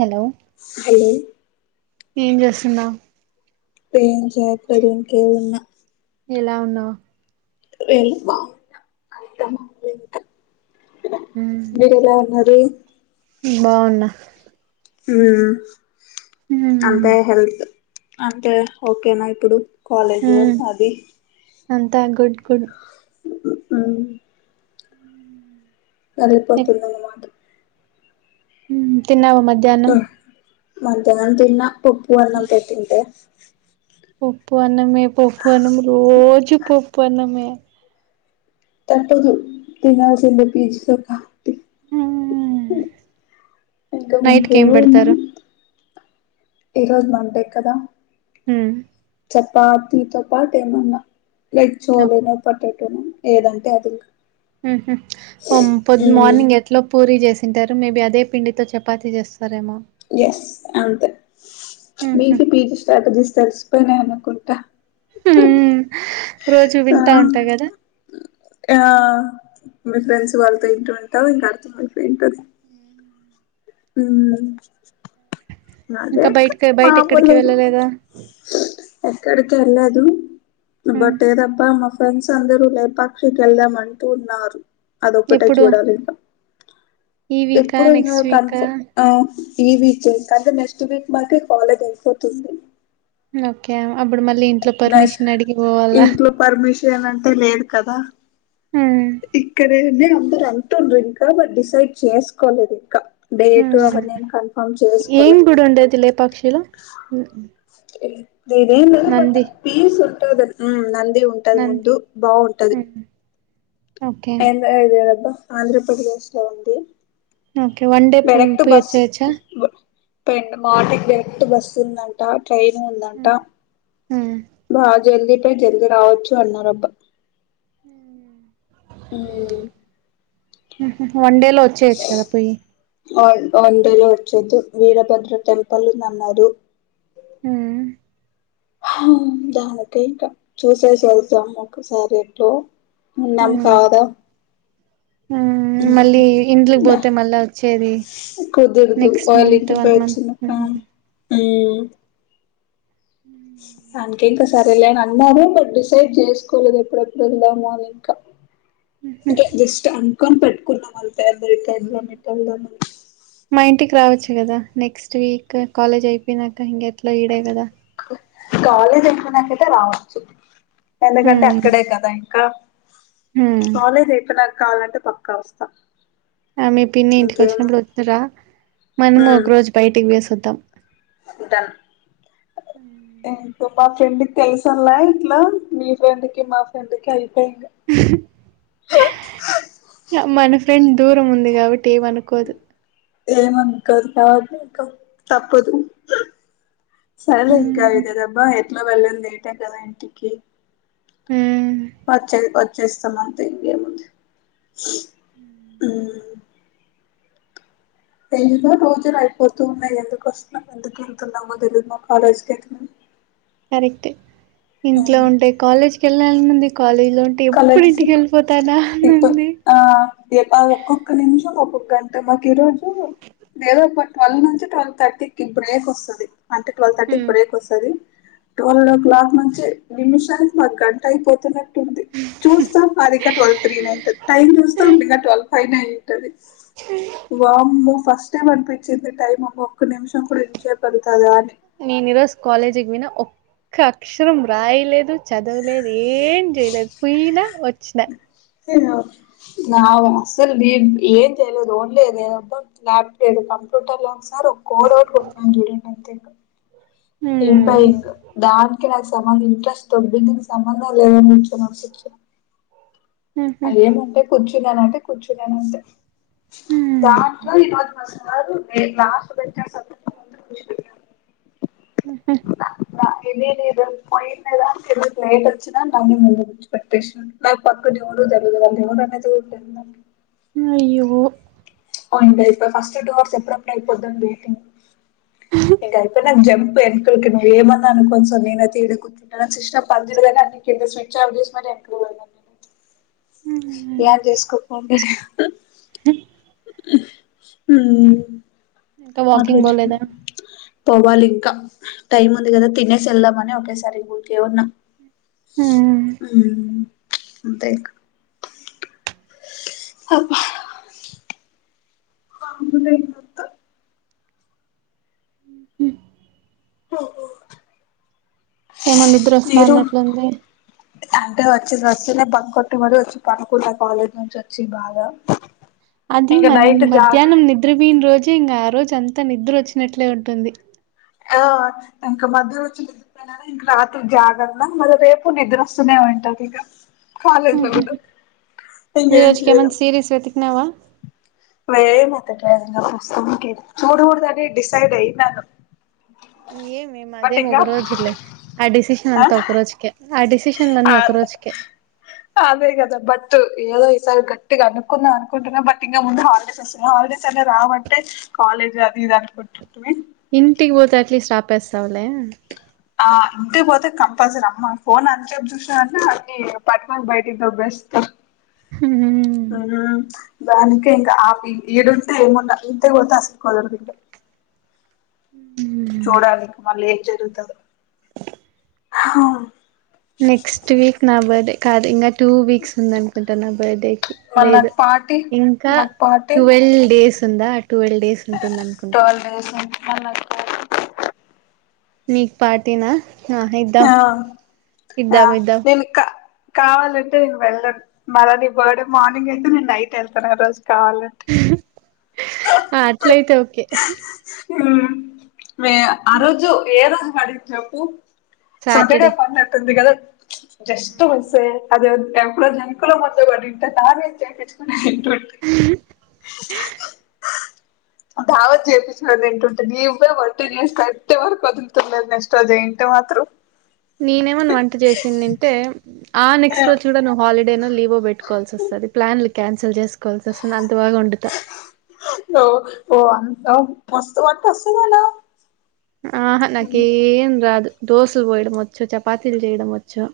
Hello hello ఏం జేస్తున్నావ్ ఏం చేత్తలే ఇంకేమి ఉన్నా ఎలా ఉన్నావ్ రెయిన్బో అంత మబ్బే మీరెల ఉన్నారు నేను బాగున్నా ఊమ్ ఉమ్ అంతే హెల్త్ అంతే ఓకేనా ఇప్పుడు కాలేజ్ లో అది అంతా గుడ్ గుడ్ ఆ గదెప్పటి తినదొ హుమ్ తిన్నావ మధ్యలో ఆ మధ్యాహ్నం తిన్న పుప్పు అన్నం పెట్టి ఉంటే పప్పు అన్నమే పప్పుఅన్నము రోజు పప్పన్నమే తప్పదు తినాల్సిందే పీజ్ తప్ప హూమ్ ఉమ్ ఇంకా మనకు ఎమెమి ఉన్నయి పెడతారు ఈ రోజు మండే కదా ఉమ్ చపాతి తోపాటు ఏమన్నా లైక్ చోలె ల పొటటోన ఏదంటే అది ఉహు అం పొద్ మ్మ్ మార్నింగ్ ఎ ఇంట్లో పూరీ చేసింటారు మేబీ అదే పిండితో చెపాతి చేస్తరెమో ఎస్ అంతే మీకి పీజీ స్ట్రాటజీస్ తెలిసిపోయినయనుకుంటా ఉమ్ రోజు ఆ వింటా ఉంటా కదా ఆ మీ ఫ్రెండ్స్ వాళ్ళు తింటుంటావ్ ఇంకా అర్థం అయిపోయి ఉంటది ఉమ్ ఇంకా బయటకి బయట ఎక్కడికి మామూలే ఇగ వెళ్ళలేదా ఎక్కడికి ఎల్లేదు బట్ ఏదబ్బా మా ఫ్రెండ్స్ అందరూ లేపాక్షి కెళ్దాం అంటూన్నారు అదొక్కటే ఎప్పుడు చూడాలింకా ఈ వీకా ఇప్పుడిగ నెక్స్ట్ వీకా కన్ఫర్మ్ ఆ ఈ వీకే కంటె నెక్స్ట్ వీక్ మాకే కాలేజ్ అయిపోతుంది ఓకే అప్పుడు మళ్ళీ ఇంట్లో డాష్ పర్మిషన్ అడిగి పోవాలా ఇంట్లో పర్మిషన్ అంటే లేదు కదా మ్ ఇక్కడేంది అందరు అంటుండ్రింక బట్ డిసైడ్ చేసుకోలేదింక డేటు అవన్నేమ్ కన్ఫర్మ్ చేసుకోలె ఇప్పుడుండేది లె పక్షిలో ఇ దేందో బట్ పీస్ ఉంటద ఉమ్ నంది ఉం టైముండి బాగుంటది ఒకే ఏంద ఆంధ్రప్రదేశ్ లో ఉంది ఓకే వన్ డే పు పొయ్యి వొచేయచ్చా పెన్ మాటకి డైరెక్ట్ బస్సు ఉందంట ట్రైన్ ఉందంట హ్మ్, హ్మ్, బా జల్దీ పోయ్ జల్దీ రావచ్చు అన్నారబ్బా మ్ వన్ డే లో వచ్చేయచ్చు కదా పోయి వ వన్ డేలో వచ్చేతే వీరభద్ర టెంపుల్ ఉంది అన్నారు ఉ దానికి ఇంకా చూసేసి వెళ్తాం ఒకసారి ఎట్లో ఉన్నాం కాదా మ్ మళ్ళీ దా ఇండ్లకిపోతే మళ్ళా వచ్చేది కుదురదు నెక్ట్స్ మంత్ వన్ మంత్ ఊ ఉ ఉ అందుకే ఇంకా సరేలే అని అన్నాము బట్ డిసైడ్ చేసుకోలేదు ఎప్పుడెప్పుడు ఎల్దాము అని ఇంకా ఉకే జస్ట్ అనుకొని పెట్టుకున్నాం అంతే అదేకడ్నో ఎటేల్దం అని మా ఇంటికి రావచ్చు కదా నెక్స్ట్ వీక్ కాలేజ్ అయిపోయి నాక ఇంక ఎట్లో ఈడే కదా కాలేజ్ అయిపోయినక అయితే రావచ్చు ఎందుకంటే హ్మ్. అక్కడే కదా ఇంకా హ్మ్ కాలేజ్ అయిపోయినాక కావాలంటే పక్కా వస్తా ఆ మీ పిన్ని ఇంటికి ఇంకేమి వచ్చినప్పుడు వద్దు రా మనము ఒక రోజు బయటకి పోయేసి వద్దాం డన్ ఇంకో పాప ఫ్రెండ్ కి తెలుసల్ల అలా ఇట్లా మీ ఫ్రెండ్ కి మా ఫ్రెండ్ కి అయిపోయి ఇంగా మన ఫ్రెండ్ దూరం ఉంది కాబట్టి ఏమనుకోదు ఏమనుకోదు పాపం అకో తప్పదు సరలేే ఇంకా హ్మ్ అదదబ్బా ఎట్లా వెళ్ళంది లేటే కదా ఇంటికి ఊ వచ్చే వచ్చేస్తున్న అంతే ఇంక ఏముంది మ్ ఏందుకో పోతురు అయిపోతూ ఉన్నాయి ఎందుకు వస్తున్నాం ఎందుకు వెళ్తున్నామో తెలీదు మా కాలేజీకి అయితే మేము కరెక్ట్ ఇంట్లో ఉంటే కాలేజ్కి వెళ్ళాలి ఉంది కాలేజ్ లో ఉంటే అ ఎప్పుడు ఇంటికి కాలేజ్ వెళ్ళిపోతానా అని ఇప్పు అంది ఆ ఇగ ఒక్కొక్క నిమిషం ఒక్కొక్క గంట మాకు ఈరోజు వేదోపు ట్వెల్వ్ నుంచి ట్వెల్వ్ థర్టీకిి బ్రేక్ వస్తది అంటే ట్వెల్వ్ థర్టీ బ్రేక్ వస్తది ట్వెల్వ్ ఓ క్లాక్ నుంచి నిమిషానికి మాకు గంట అయిపోతున్నట్టుంది చూస్తాం అది ఇగా ట్వెవ్ తీ నై ఉంటుది టైం చూస్తా ఉం ఇగా ట్వల్వ్ ఫైవ్ నే అయితది ఉ వమ్మో ఫస్ట్ టైమ్ అనిపించింది టైమ్ ఒక్క నిమిషం కూడా ఎంజ చేయగలుతుదా అని నేను ఈరోజు కాలేజికి వినా ఓ ఒక్క అక్షరం రాయలేదు చదవలేదు ఏం చేయలేదు పోయినా వచ్చినా అంతేనా నావ్ అస్సలు బి ఏం చెయలేదు ఓడ్లేదే లాబ్ లేదు కంప్యూటర్ లో ఒకసారి ఒక కోడ్ అట్ కొట్ చూడండి అంత ఇయిపా హ్మ్ ఇం దానికి నాకు సగం ఇంట్రెస్ట్ దొబ్బింది సంబంధం లేదనిసిచ్చ [unintelligible] హుహు అమంటే కూర్చున్నాన అంటే కూర్చున్నాన అంటే హ్మ్ దాంట్లో ఈరోజు మా సారు లాస్ట్ [unintelligible] ఉహు [unintelligible] నైట్ వచ్చనా ఎక్ెషన్ [unintelligible] పెట్టిసినా నా పక్కన ఎవడు జరగలేదు అనేది [unintelligible] అయ్యో అవుం ఇ ఫస్ట్ టూ అవర్స్ ఎప్పుడప్పుడు అయిపోతుద్దం వెయిటింగ్ ఇంక అయిపోనా జంప్ ఎకకి మీరేమన్నా అనుకోండి సార్ నేనైతే ఈడికి ఈడ సిస్టప్ పని చేయదని [unintelligible] అ స్విచ్ ఆఫ్ చేసి మరీ వెనీకి బోయిన యాన్ చేసుకోపోండి ఉమ్ ఇంకా నాకు వాకింగ్ తెల్సు పోలేదా పోవాలింకా టైం ఉంది కదా తినేసి ఎళ్దామని ఒకేసారి ఇ ఉరికే ఉన్నం హ్మ్ ఉమ్ అంతే ఇంకా అబ్బ మామూలే ఇదంతా ఓహో ఏమో నిద్రస్తాన్నట్లుంది అంటే వచ్చిడ్ వచ్చిన్నే బంకొట్టి మరి వచ్చి పనుకున్న కాలేజ్ నుంచి వచ్చి బాగా అది ఇంకా మల్ నైట్ జాగ్ మధ్యాహ్నం నిద్ర పీయన రోజే ఇంకగా ఆ రోజుంతా నిద్ర వొచ్చినట్లే ఉంటుంది ఆ ఇంక మధ్యలచ్చి రాత్రి జాగర్త మరి రేపు నిద్ర అస్తూనే ఉంటదిగా కాలేజ్ ఆహా లాగుడా ఈ రోజుకేమన్న సీరీస్ వెతికినవా లేదు అంత టైం ప్రస్తుతానికి చూడుకూడుదనే డిసైడ్ అయ్యినాను ఏ మేం అదే మొగరోజిల్లే ఆ డిసిషన్ అంతా ఒక్కరోజుకే ఆ డిసిషన్లన్నీ ఆ ఒక్క రోజుకే అదే కదా బట్టి ఏదో ఈసారి గట్టిగా అనుకున్నా అనుకుంటున్నా బట్ ఇంకా ముందు హాలిడేస్ హాలిడేస్ అన్న రావట్టే కాలేజ్ అది ఇది అనుకుంటుంటుని ఇంటికి పోతే ఎట్లీస్ట్ ఆపేస్తావులే ఆ ఇంటికిపోతే కంపల్సరీ అమ్మ ఫోన్ అంత చెప్పి చూసాంటే అన్ని పట్టుకోని బయటకు దొబ్బేస్తది హుమ్ ఉమ్ దానికే ఇంకా ఆఫి ఇడుంటే ఏమన్నా ఇంతే కొతే అసలు దాసుకోవాలి అనిపితది చూడాలి మళ్ళ ఏం జరుగుతదో హా నెక్స్ట్ వీక్ నా బర్డే కాదు ఇంగ టూ వీక్స్ ఉందనుకుంటా నా బిర్డే కి మళ్ళీ లేదు నాకు పార్టీ ఇంకా నాకు పార్టీ టువెల్వ్ డేస్ ఉందా టువెల్ డేస్ ఉంటుంది అనుకుంటా టువెల్ డేస్ అంటే ఎట్లా మల్ల నీకు పాటీనా ఆ ఆ ఇద్దాం వెనుకా కావాలంటే నే వెళ్ళను మళ్ళ నీ బర్త్డే మార్నింగ్ అయితే నేను నైట్ వెళ్తాను ఆ రోజు కావాలే ఆ అట్లయితే ఓకే ఉ మే ఆ రోజు ఏర అడి చెప్పు సాటర్డే పడినట్టుంది గద జస్ట్ మిస్స్ అదే ఇప్పుడు జంకుల ముందు పడుంటే దాన్ని చేయించుకునే తింటుంటీ ఉ దావత్ చేపి అదేంటంటే నవ్వే వర్టిన్యూస్ కట్టే వరకు వదులుతలేదు నెక్స్ట్ అదేంటో అత్రో నీనేమొన్న వంట చేసిందింటే ఆ నెక్స్ట్ రోజు కూడా హాలిడేనే లీవే పెట్టుకోవాల్సి వస్తది ప్లాన్లు క్యాన్సిల్ చేసుకోవాల్సి వస్తుంది అంత బాగా వండుతా ఓ వావ్ మస్తు వంట వస్తది లే ఆహా నాకేం రాదు దోస పోయాడం వచ్చు చపాతీలు చేయడం వచ్చు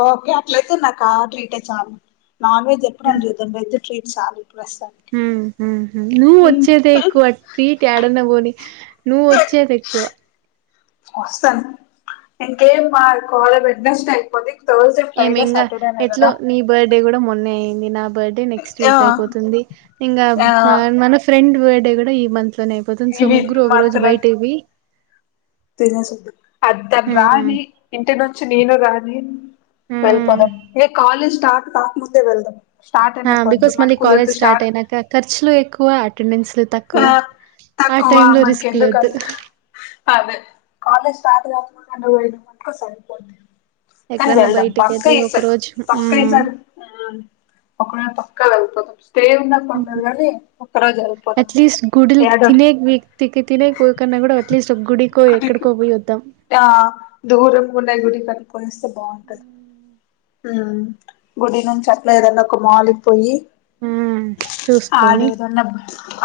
ఓకే అట్ల అయితే నాకు ఆర్డర్ ఇట్టే చాలు నాన్ వెజ్ ఎప్పుడని చూద్ధాం వెజ్ మీకు శాలరీ ఎప్పుడూ వస్తది ఉ హు నువ్వు వచ్చేదే ఎక్కువ అంటే ట్రీ ఏడన్నా పోనీ నువ్వు వచ్చేదె ఎక్కువ అస్తం ఇంకేం మా కాలేజ్ ఎడ్సమ్స్ అయిపోతయ్ రోజు ఏమి ఫ్రైడే ఇంగా సాటర్డే ఎట్లో అనేకదా నీ బర్త్డే కూడా మొన్నే అయింది నా బర్త్డే నెక్స్ట్ ఆ వీక్ అయిపోతుంది ఇంగా ఆ మన ఫ్రెండ్ బర్డే కూడా ఈ మంత్ లోనే అయిపోతుంది సో ఇవి ముగ్గురు ఒక రోజు బయటకు పోయి తినేసే పోదాం అందరూ హ్మ్ రాని ఇంటి నుంచి నేను రాని హ్మ్ వెళ్ళిపోదాం ఏ కాలేజీ స్టార్ట్ కాకముందే వెళ్దాం స్టార్ట్ అయినాక వద్దు బికాస్ మన మళ్ళీ కాలేజ్ కుదిరితే స్టార్ట్ అయినాక ఖర్చులు ఎక్కువ అటెండెన్స్లు తక్కువ ఆ ఆ తక్కువ టైమ్ లో మనకి రిస్క్ లు ఒద్దు ఎందుకని అదే కాలేజ్ స్టార్ట్ కాకముందె పోయినమనుకో సరిపోతదీ కానీ ఎక్కడన్నా వెళ్దాం బయటికి పక్క వెళ్ళి ఈ ఒక సారు రోజు పక్క ఈ హ్మ్ సారీ ఒక్కడ పక్క వెళ్పోతాం స్టే ఉనా కానీ ఒక్క రోజు వెళ్ళిపోదాం అట ఏడోరు తిగి తినకపో కన్నా కూడా అట్లీస్ట్ ఒక గుడికో ఎక్కడికో గుడికి పోయి వద్దాం ఆ దూరం కూడాం గుడి కి కట్టుకొనిస్తే బాగుంటది ఉ గుడి నుంచి అట్ల ఏదన్నా మాలికిపోయి హ్మ్ చూసుకొని ఆడేదన్న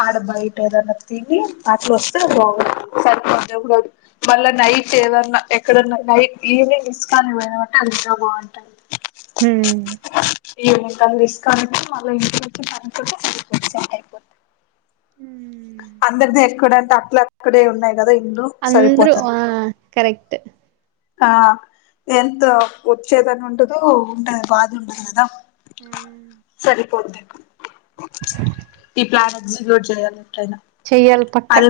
ఆడ బయట ఏదన్న తిని అట్లా వస్తే బాగుండు సరిపోదు మ మళ్ళా నైట్ ఏదన్నా ఎక్కడన్నా నైట్ ఈవినింగ్ మిస్ కాని. పోయిన మంటే అందింక బాగుంటది ఉ తను ఇస్తానంటే ఇంకొకటి సరిపోతది అందరిది ఎక్కడంటే అట్లా అక్కడే ఉన్నాయి కదా ఇల్లు అందరూ ఆ కరెక్ట్ ఆ ఎంతో ఉచ్చేదన ఉండదు ఉంటది బాధ ఉండదు కదా సరిపోంది ఇప్పు క్యారెట్జి రోడ్లు ఏయ్యాలి ఎటైనా చెయ్యాలి పక్క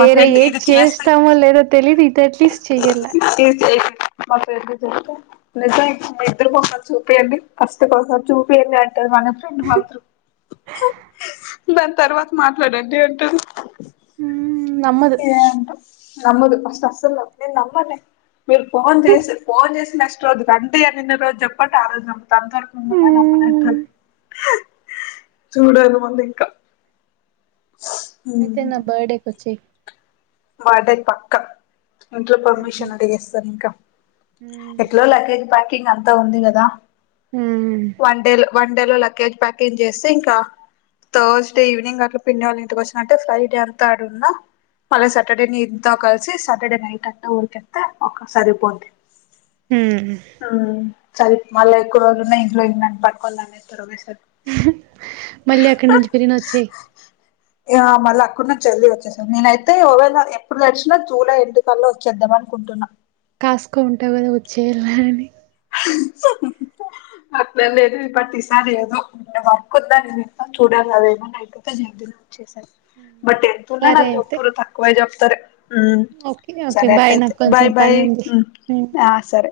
మా ఫ్రెండ్ ఏది ఇది చేస్తే చేస్తామో లేదో తెలియదు ఇది అట్లీస్ట్ చెయ్యాల [unintelligible] మా ఫ్రెండ్స్ కి చెప్తే నిజం మా ఇద్దరికి ఒకసారి చూపియండి ఫస్ట్ కోసం చూపియండి అం అంటాది మా ఫ్రెండ్ మాత్రం దాని తర్వాత మాట్లాడండి అంటుంది నమ్మద్ ఏంటో నమ్మదు అస్సలస్సలు నమ్మదు నేను నమ్మనే మీరు ఫోన్ చేసి ఫోన్ చేసి నెక్స్ట్ రోజు రండి అని నిన్న రోజు చెప్పట ఆ రోజే నమ్ తందొరకుంటద నమ్మ నాటు చూడాలి ముందింకా అయితే నా బర్డేకి ఒచ్చాయ్ బర్డేకి పక్కా ఇంట్లో పర్మిషన్ అడిగేస్తాను ఇంకా ఎట్లో లగేజ్ ప్యాకింగ్ అంతా ఉంది కదా వన్ డే లో లకేజ్ ప్యాకింగ్ చేస్తే ఇంకా థర్స్డే ఈవినింగ్ అట్లా పిన్ని వాళ్ళ ఇంటికి వచ్చిన అంటే ఫ్రైడే అంతా ఆడ ఉన్న మళ్ళీ సాటర్డే ని ఇంత కలిసి సాటర్డే నైట్ అంతా ఊరికెత్తే ఒక సరిపోదీ హు సరే మల్ల ఎక్కువ రోజులున్నా ఇంట్లో ఇంక నన్ను పట్టుకొని లాగేస్తారు ఒకేసారి మళ్ళీ అక్కడి నుంచి పినినోచేయ్ ఇగా ఆ మళ్ళ అక్కడ నుంచి వెళ్ళి వచ్చేసా నేనయి తే ఓవేళ ఎప్పుడు నడిచ్చినా జూలై ఎండ్ కళ్ల వచ్చేద్దాం అనుకుంటున్నా కాసుకో ఉంటావు కదా వచ్చేఏల్లని అట్లేం లేదు ఈ ప్రతిసారీ ఏదో వక్కుందానీ నేను ఇంట్లో చూడాలను అదేమో బట్ ఎంతున్నా సరే నాకు అయితే డబ్బులు తక్కువే చెప్తారు ఊ ఓకే ఓకే సరే బాయ్ అట్లైతే నాకు కొంచెం బాయ్ బై పని ఉంది ఆ సరే